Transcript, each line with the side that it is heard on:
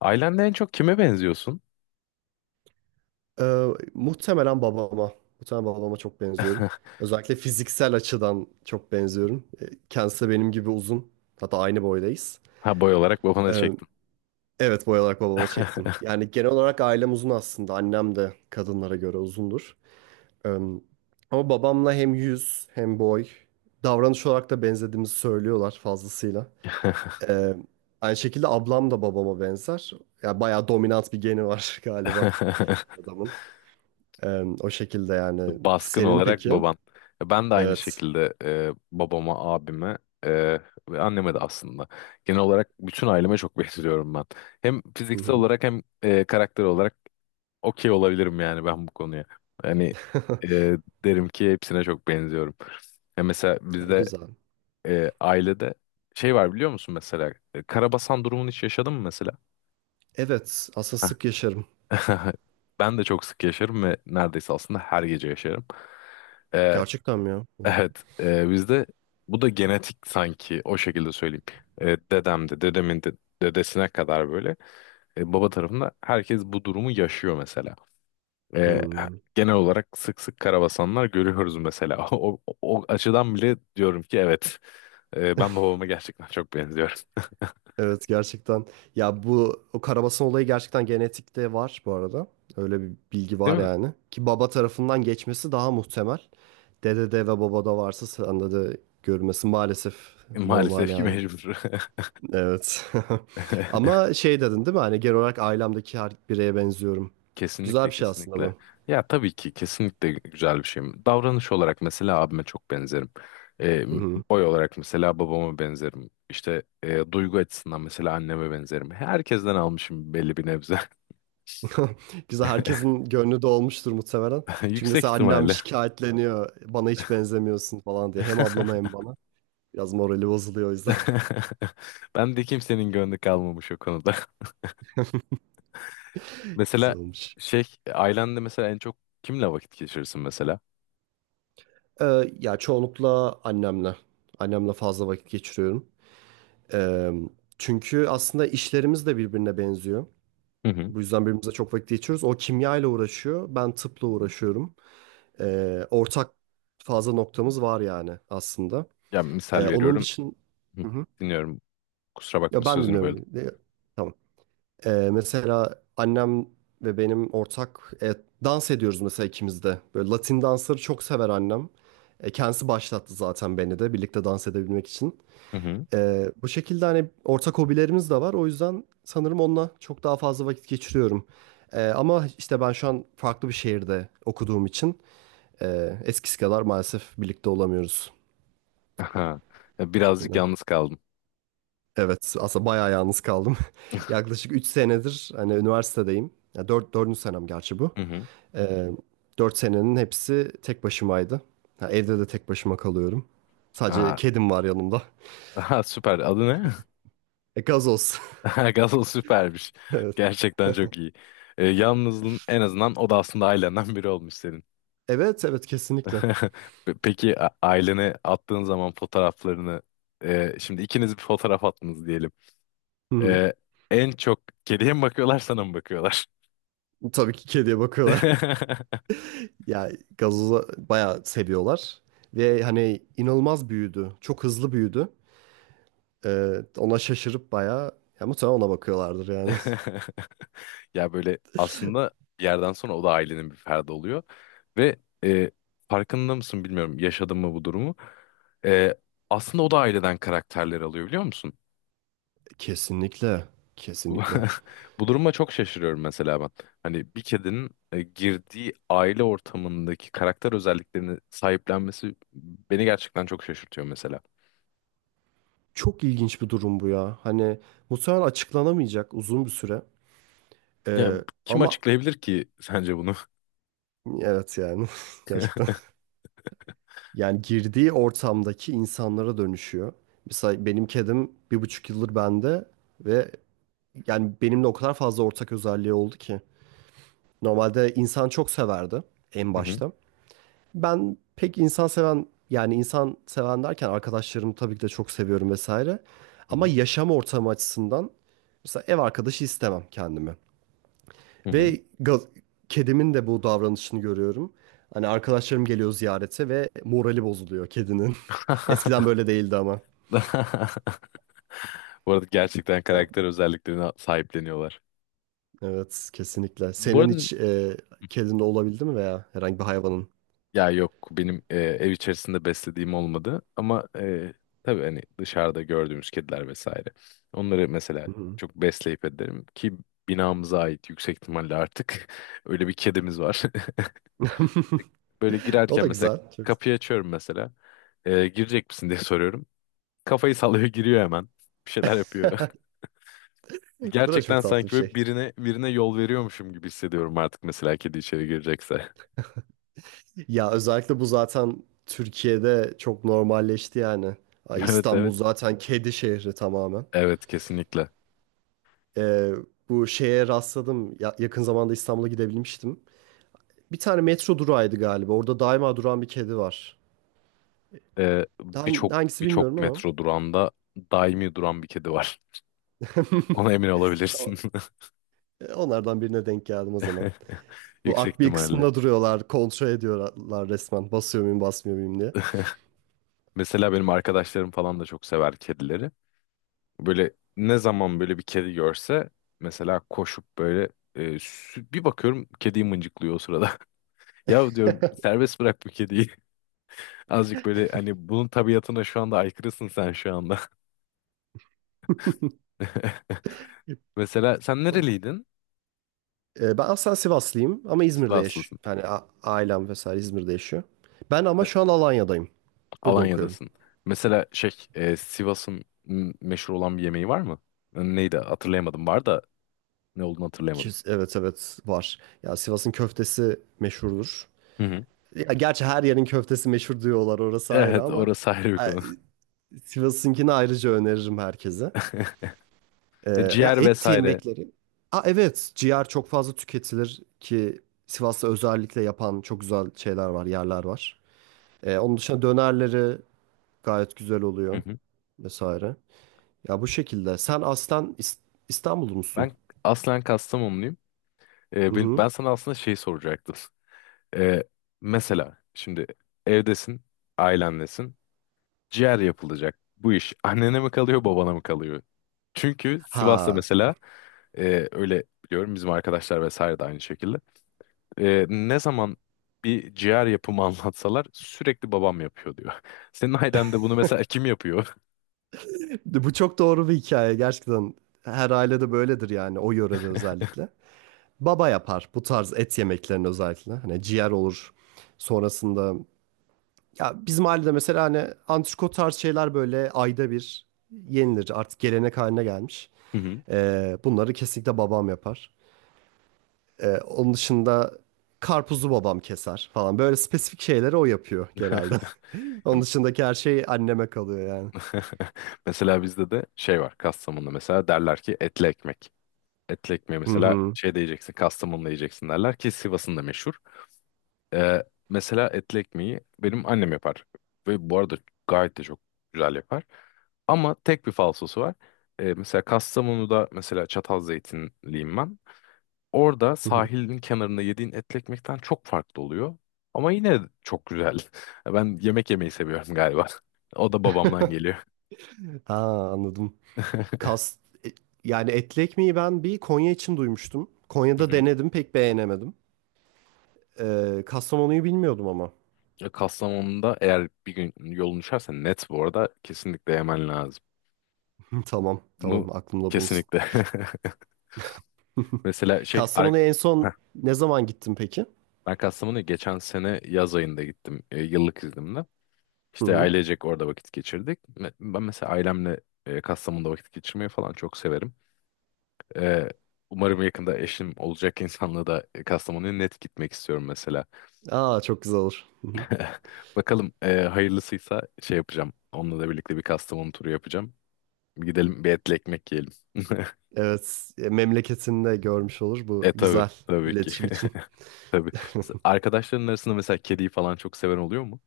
left: Ailende en çok kime benziyorsun?
right: Ee, muhtemelen babama. Muhtemelen babama çok benziyorum. Özellikle fiziksel açıdan çok benziyorum. Kendisi de benim gibi uzun. Hatta aynı boydayız.
left: Ha, boy olarak babana
right: Ee,
left: çektim.
right: evet, boy olarak babama çektim. Yani genel olarak ailem uzun aslında. Annem de kadınlara göre uzundur. Ee, ama babamla hem yüz hem boy davranış olarak da benzediğimizi söylüyorlar fazlasıyla. Ee, aynı şekilde ablam da babama benzer. Yani bayağı dominant bir geni var galiba adamın. Ee, o şekilde yani.
left: Baskın
right: Senin
left: olarak
right: peki?
left: baban. Ben de aynı
right: Evet.
left: şekilde babama, abime, e, ve anneme de aslında. Genel olarak bütün aileme çok benziyorum ben. Hem
right: Hı
left: fiziksel
right: hı.
left: olarak hem karakter olarak okey olabilirim yani ben bu konuya. Yani e, derim ki hepsine çok benziyorum. Ya mesela bizde,
right: Güzel.
left: ailede şey var biliyor musun mesela? E, Karabasan durumunu hiç yaşadın mı mesela?
right: Evet, aslında sık yaşarım.
left: Ben de çok sık yaşarım ve neredeyse aslında her gece yaşarım. Ee,
right: Gerçekten mi ya?
left: evet, bizde bu da genetik, sanki o şekilde söyleyeyim. Dedem de, dedemin de, dedesine kadar böyle, baba tarafında herkes bu durumu yaşıyor mesela. Ee,
right: Hmm.
left: genel olarak sık sık karabasanlar görüyoruz mesela. O açıdan bile diyorum ki evet, ben babama gerçekten çok benziyorum.
right: Evet, gerçekten. Ya bu o karabasan olayı gerçekten genetikte var bu arada. Öyle bir bilgi
left: Değil
right: var
left: mi?
right: yani. Ki baba tarafından geçmesi daha muhtemel. Dedede ve babada varsa sende de görülmesi maalesef normal
left: Maalesef ki
right: yani.
left: mecbur.
right: Evet. Ama şey dedin değil mi? Hani genel olarak ailemdeki her bireye benziyorum. Güzel
left: Kesinlikle,
right: bir şey aslında
left: kesinlikle.
right: bu.
left: Ya tabii ki kesinlikle güzel bir şey. Davranış olarak mesela abime çok benzerim. Ee,
right: Hı hı.
left: boy olarak mesela babama benzerim. İşte duygu açısından mesela anneme benzerim. Herkesten almışım belli bir nebze.
right: Güzel, herkesin gönlü dolmuştur muhtemelen. Çünkü
left: Yüksek
right: mesela annem
left: ihtimalle.
right: şikayetleniyor. Bana hiç benzemiyorsun falan diye. Hem ablama hem bana. Biraz morali bozuluyor o yüzden.
left: Ben de kimsenin gönlü kalmamış o konuda. Mesela
right: Güzel olmuş.
left: şey, ailende mesela en çok kimle vakit geçirirsin mesela?
right: Ya çoğunlukla annemle. Annemle fazla vakit geçiriyorum. Ee, çünkü aslında işlerimiz de birbirine benziyor.
left: Hı hı.
right: Bu yüzden birbirimize çok vakit geçiriyoruz. O kimya ile uğraşıyor. Ben tıpla uğraşıyorum. Ortak fazla noktamız var yani aslında.
left: Ya misal
right: Onun
left: veriyorum.
right: dışında.
left: Hı,
right: Hı hı.
left: dinliyorum. Kusura bakma,
right: Ya ben
left: sözünü
right: dinliyorum. Tamam. Mesela annem ve benim ortak dans ediyoruz mesela ikimiz de. Böyle Latin dansları çok sever annem. Kendisi başlattı zaten beni de birlikte dans edebilmek için.
left: böldüm.
right: Bu şekilde hani ortak hobilerimiz de var. O yüzden sanırım onunla çok daha fazla vakit geçiriyorum. Ama işte ben şu an farklı bir şehirde okuduğum için eskisi kadar maalesef birlikte olamıyoruz
left: Aha.
right: bu
left: Birazcık
right: şekilde.
left: yalnız kaldım.
right: Evet, aslında bayağı yalnız kaldım. Yaklaşık 3 senedir hani üniversitedeyim. Ya 4, 4. senem gerçi bu.
left: Hı hı.
right: Ee, 4 senenin hepsi tek başımaydı. Ha, evde de tek başıma kalıyorum. Sadece
left: Aa,
right: kedim var yanımda.
left: aha, süper. Adı ne?
right: Gazoz.
left: Aha, Gazol süpermiş.
right: Evet.
left: Gerçekten çok iyi. Yalnızlığın en azından o da aslında ailenden biri olmuş senin.
right: Evet, evet, kesinlikle.
left: Pe- peki a- ailene attığın zaman fotoğraflarını, şimdi ikiniz bir fotoğraf attınız diyelim.
right: Hı hı.
left: E, en çok kediye mi bakıyorlar, sana mı bakıyorlar?
right: Tabii ki kediye bakıyorlar. Ya gazozu bayağı seviyorlar. Ve hani inanılmaz büyüdü. Çok hızlı büyüdü. Ona şaşırıp bayağı ya muhtemelen ona bakıyorlardır yani.
left: Ya böyle aslında bir yerden sonra o da ailenin bir ferdi oluyor. Ve e, farkında mısın bilmiyorum, yaşadın mı bu durumu. E, aslında o da aileden karakterler alıyor biliyor musun?
right: Kesinlikle.
left: Bu
right: Kesinlikle.
left: bu duruma çok şaşırıyorum mesela ben. Hani bir kedinin, girdiği aile ortamındaki karakter özelliklerini sahiplenmesi beni gerçekten çok şaşırtıyor mesela.
right: Çok ilginç bir durum bu ya. Hani muhtemelen açıklanamayacak uzun bir süre.
left: Ya
right: Ee,
left: kim
right: ama
left: açıklayabilir ki sence bunu?
right: evet yani gerçekten. Yani girdiği ortamdaki insanlara dönüşüyor. Mesela benim kedim 1,5 yıldır bende ve yani benimle o kadar fazla ortak özelliği oldu ki. Normalde insan çok severdi en
left: Hı hı.
right: başta. Ben pek insan seven, yani insan seven derken arkadaşlarımı tabii ki de çok seviyorum vesaire.
left: Hı
right: Ama
left: hı.
right: yaşam ortamı açısından mesela ev arkadaşı istemem kendime.
left: Hı hı.
right: Ve kedimin de bu davranışını görüyorum. Hani arkadaşlarım geliyor ziyarete ve morali bozuluyor kedinin. Eskiden böyle değildi ama.
left: Bu arada gerçekten
right: Ya,
left: karakter özelliklerine sahipleniyorlar.
right: evet kesinlikle.
left: Bu
right: Senin
left: arada
right: hiç kedin de olabildi mi veya herhangi bir hayvanın?
left: ya yok, benim ev içerisinde beslediğim olmadı ama, tabii hani dışarıda gördüğümüz kediler vesaire. Onları mesela
right: Hı hı.
left: çok besleyip ederim ki binamıza ait yüksek ihtimalle artık öyle bir kedimiz var. Böyle
right: O
left: girerken
right: da
left: mesela
right: güzel. Çok.
left: kapıyı açıyorum mesela, girecek misin diye soruyorum. Kafayı sallıyor, giriyor hemen, bir şeyler yapıyor.
right: Bu da
left: Gerçekten
right: çok tatlı
left: sanki
right: bir
left: böyle
right: şey.
left: birine yol veriyormuşum gibi hissediyorum artık mesela, kedi içeri girecekse.
right: Ya özellikle bu zaten Türkiye'de çok normalleşti yani. Ay,
left: Evet,
right: İstanbul
left: evet.
right: zaten kedi şehri tamamen.
left: Evet, kesinlikle.
right: Ee, bu şeye rastladım. Yakın zamanda İstanbul'a gidebilmiştim. Bir tane metro durağıydı galiba. Orada daima duran bir kedi var.
left: Ee,
right: Hang-
left: birçok
right: hangisi
left: birçok
right: bilmiyorum ama.
left: metro durağında daimi duran bir kedi var. Ona emin
right: O-
left: olabilirsin.
right: Onlardan birine denk geldim o zaman. Bu
left: Yüksek
right: akbil
left: ihtimalle.
right: kısmında duruyorlar. Kontrol ediyorlar resmen. Basıyor muyum basmıyor muyum diye.
left: Mesela benim arkadaşlarım falan da çok sever kedileri. Böyle ne zaman böyle bir kedi görse mesela, koşup böyle, bir bakıyorum kediyi mıncıklıyor o sırada. Ya diyorum, serbest bırak bu kediyi. Azıcık böyle hani bunun tabiatına şu anda aykırısın sen şu anda. Mesela sen nereliydin?
right: Ben aslında Sivaslıyım ama İzmir'de
left: Sivaslısın.
right: yani ailem vesaire İzmir'de yaşıyor. Ben ama şu an Alanya'dayım. Burada okuyorum.
left: Alanya'dasın. Mesela şey, Sivas'ın m- meşhur olan bir yemeği var mı? Neydi, hatırlayamadım. Var da ne olduğunu hatırlayamadım.
right: Evet, evet var. Ya Sivas'ın köftesi meşhurdur.
left: Hı hı.
right: Ya gerçi her yerin köftesi meşhur diyorlar, orası ayrı,
left: Evet,
right: ama
left: orası ayrı bir
right: e,
left: konu.
right: Sivas'ınkini ayrıca öneririm herkese. Ee,
left: E,
right: ya
left: Ciğer
right: et
left: vesaire.
right: yemekleri. Aa evet, ciğer çok fazla tüketilir ki Sivas'ta özellikle yapan çok güzel şeyler var, yerler var. Onun dışında dönerleri gayet güzel
left: Hı
right: oluyor
left: hı.
right: vesaire. Ya bu şekilde. Sen aslen İstanbullu musun?
left: Ben aslen Kastamonluyum.
right: Hı
left: Ben
right: hı.
left: sana aslında şey soracaktım. E, mesela şimdi evdesin, ailenlesin. Ciğer yapılacak. Bu iş annene mi kalıyor, babana mı kalıyor? Çünkü Sivas'ta
right: Ha.
left: mesela, öyle biliyorum, bizim arkadaşlar vesaire de aynı şekilde. Ne zaman bir ciğer yapımı anlatsalar, sürekli babam yapıyor diyor. Senin ailende bunu mesela kim yapıyor?
right: Bu çok doğru bir hikaye gerçekten. Her ailede böyledir yani, o yörede özellikle. Baba yapar bu tarz et yemeklerini özellikle. Hani ciğer olur. Sonrasında. Ya bizim ailede mesela hani antrikot tarz şeyler böyle ayda bir yenilir. Artık gelenek haline gelmiş.
left: Hı hı.
right: Bunları kesinlikle babam yapar. Onun dışında karpuzu babam keser falan. Böyle spesifik şeyleri o yapıyor genelde. Onun dışındaki her şey anneme kalıyor yani.
left: Mesela bizde de şey var, Kastamonu'da mesela derler ki, etli ekmek. Etli ekmeği
right: Hı
left: mesela
right: hı.
left: şey diyeceksin, yiyeceksin Kastamonu'da, yiyeceksin derler ki Sivas'ın da meşhur. Ee, mesela etli ekmeği benim annem yapar. Ve bu arada gayet de çok güzel yapar. Ama tek bir falsosu var. Mesela Kastamonu'da mesela çatal zeytinliyim ben. Orada
right: Hı hı.
left: sahilin kenarında yediğin etli ekmekten çok farklı oluyor. Ama yine çok güzel. Ben yemek yemeyi seviyorum galiba. O da babamdan geliyor.
right: Ha, anladım. Kas e, yani etli ekmeği ben bir Konya için duymuştum.
left: Hı
right: Konya'da
left: hı.
right: denedim, pek beğenemedim. Kastamonu'yu bilmiyordum ama.
left: E, Kastamonu'da eğer bir gün yolun düşerse, net bu arada, kesinlikle yemen lazım.
right: Tamam,
left: Bunu
right: tamam, aklımda bulunsun.
left: kesinlikle. Mesela şey ar-
right: Kastamonu'ya en son
left: heh,
right: ne zaman gittin peki?
left: ben Kastamonu'ya geçen sene yaz ayında gittim, yıllık iznimle.
right: Hı
left: İşte
right: hı.
left: ailecek orada vakit geçirdik. Me- ben mesela ailemle, Kastamonu'da vakit geçirmeyi falan çok severim. Ee, umarım yakında eşim olacak insanla da Kastamonu'ya net gitmek istiyorum mesela.
right: Aa çok güzel olur. Hı hı.
left: Bakalım, hayırlısıysa şey yapacağım. Onunla da birlikte bir Kastamonu turu yapacağım. Gidelim, bir etli ekmek yiyelim.
right: Evet, memleketini de görmüş olur bu
left: E tabii,
right: güzel
left: tabii ki.
right: iletişim için.
left: Tabii. Arkadaşların arasında mesela kediyi falan çok seven oluyor mu?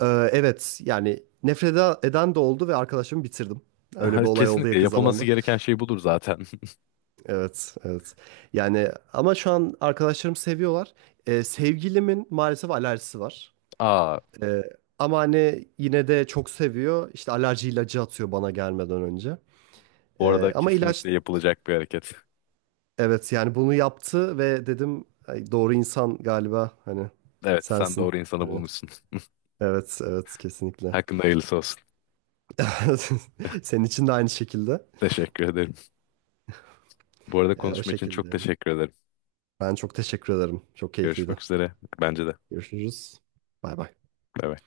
right: Ee, evet, yani nefret eden de oldu ve arkadaşımı bitirdim. Öyle bir olay oldu
left: Kesinlikle
right: yakın
left: yapılması
right: zamanda.
left: gereken şey budur zaten.
right: Evet, evet. Yani ama şu an arkadaşlarım seviyorlar. Sevgilimin maalesef alerjisi var.
left: Aa,
right: Ee, ama hani yine de çok seviyor. İşte alerji ilacı atıyor bana gelmeden önce.
left: bu arada
right: Ama ilaç,
left: kesinlikle yapılacak bir hareket.
right: evet yani bunu yaptı ve dedim "Ay, doğru insan galiba hani
left: Evet, sen
right: sensin.
left: doğru insanı
right: Hani,
left: bulmuşsun.
right: evet, evet, kesinlikle.
left: Hakkında hayırlısı olsun.
right: Senin için de aynı şekilde.
left: Teşekkür ederim. Bu arada
right: O
left: konuşma için
right: şekilde.
left: çok
right: Yani.
left: teşekkür ederim.
right: Ben çok teşekkür ederim. Çok keyifliydi.
left: Görüşmek üzere. Bence de.
right: Görüşürüz. Bay bay.
left: Bay bay.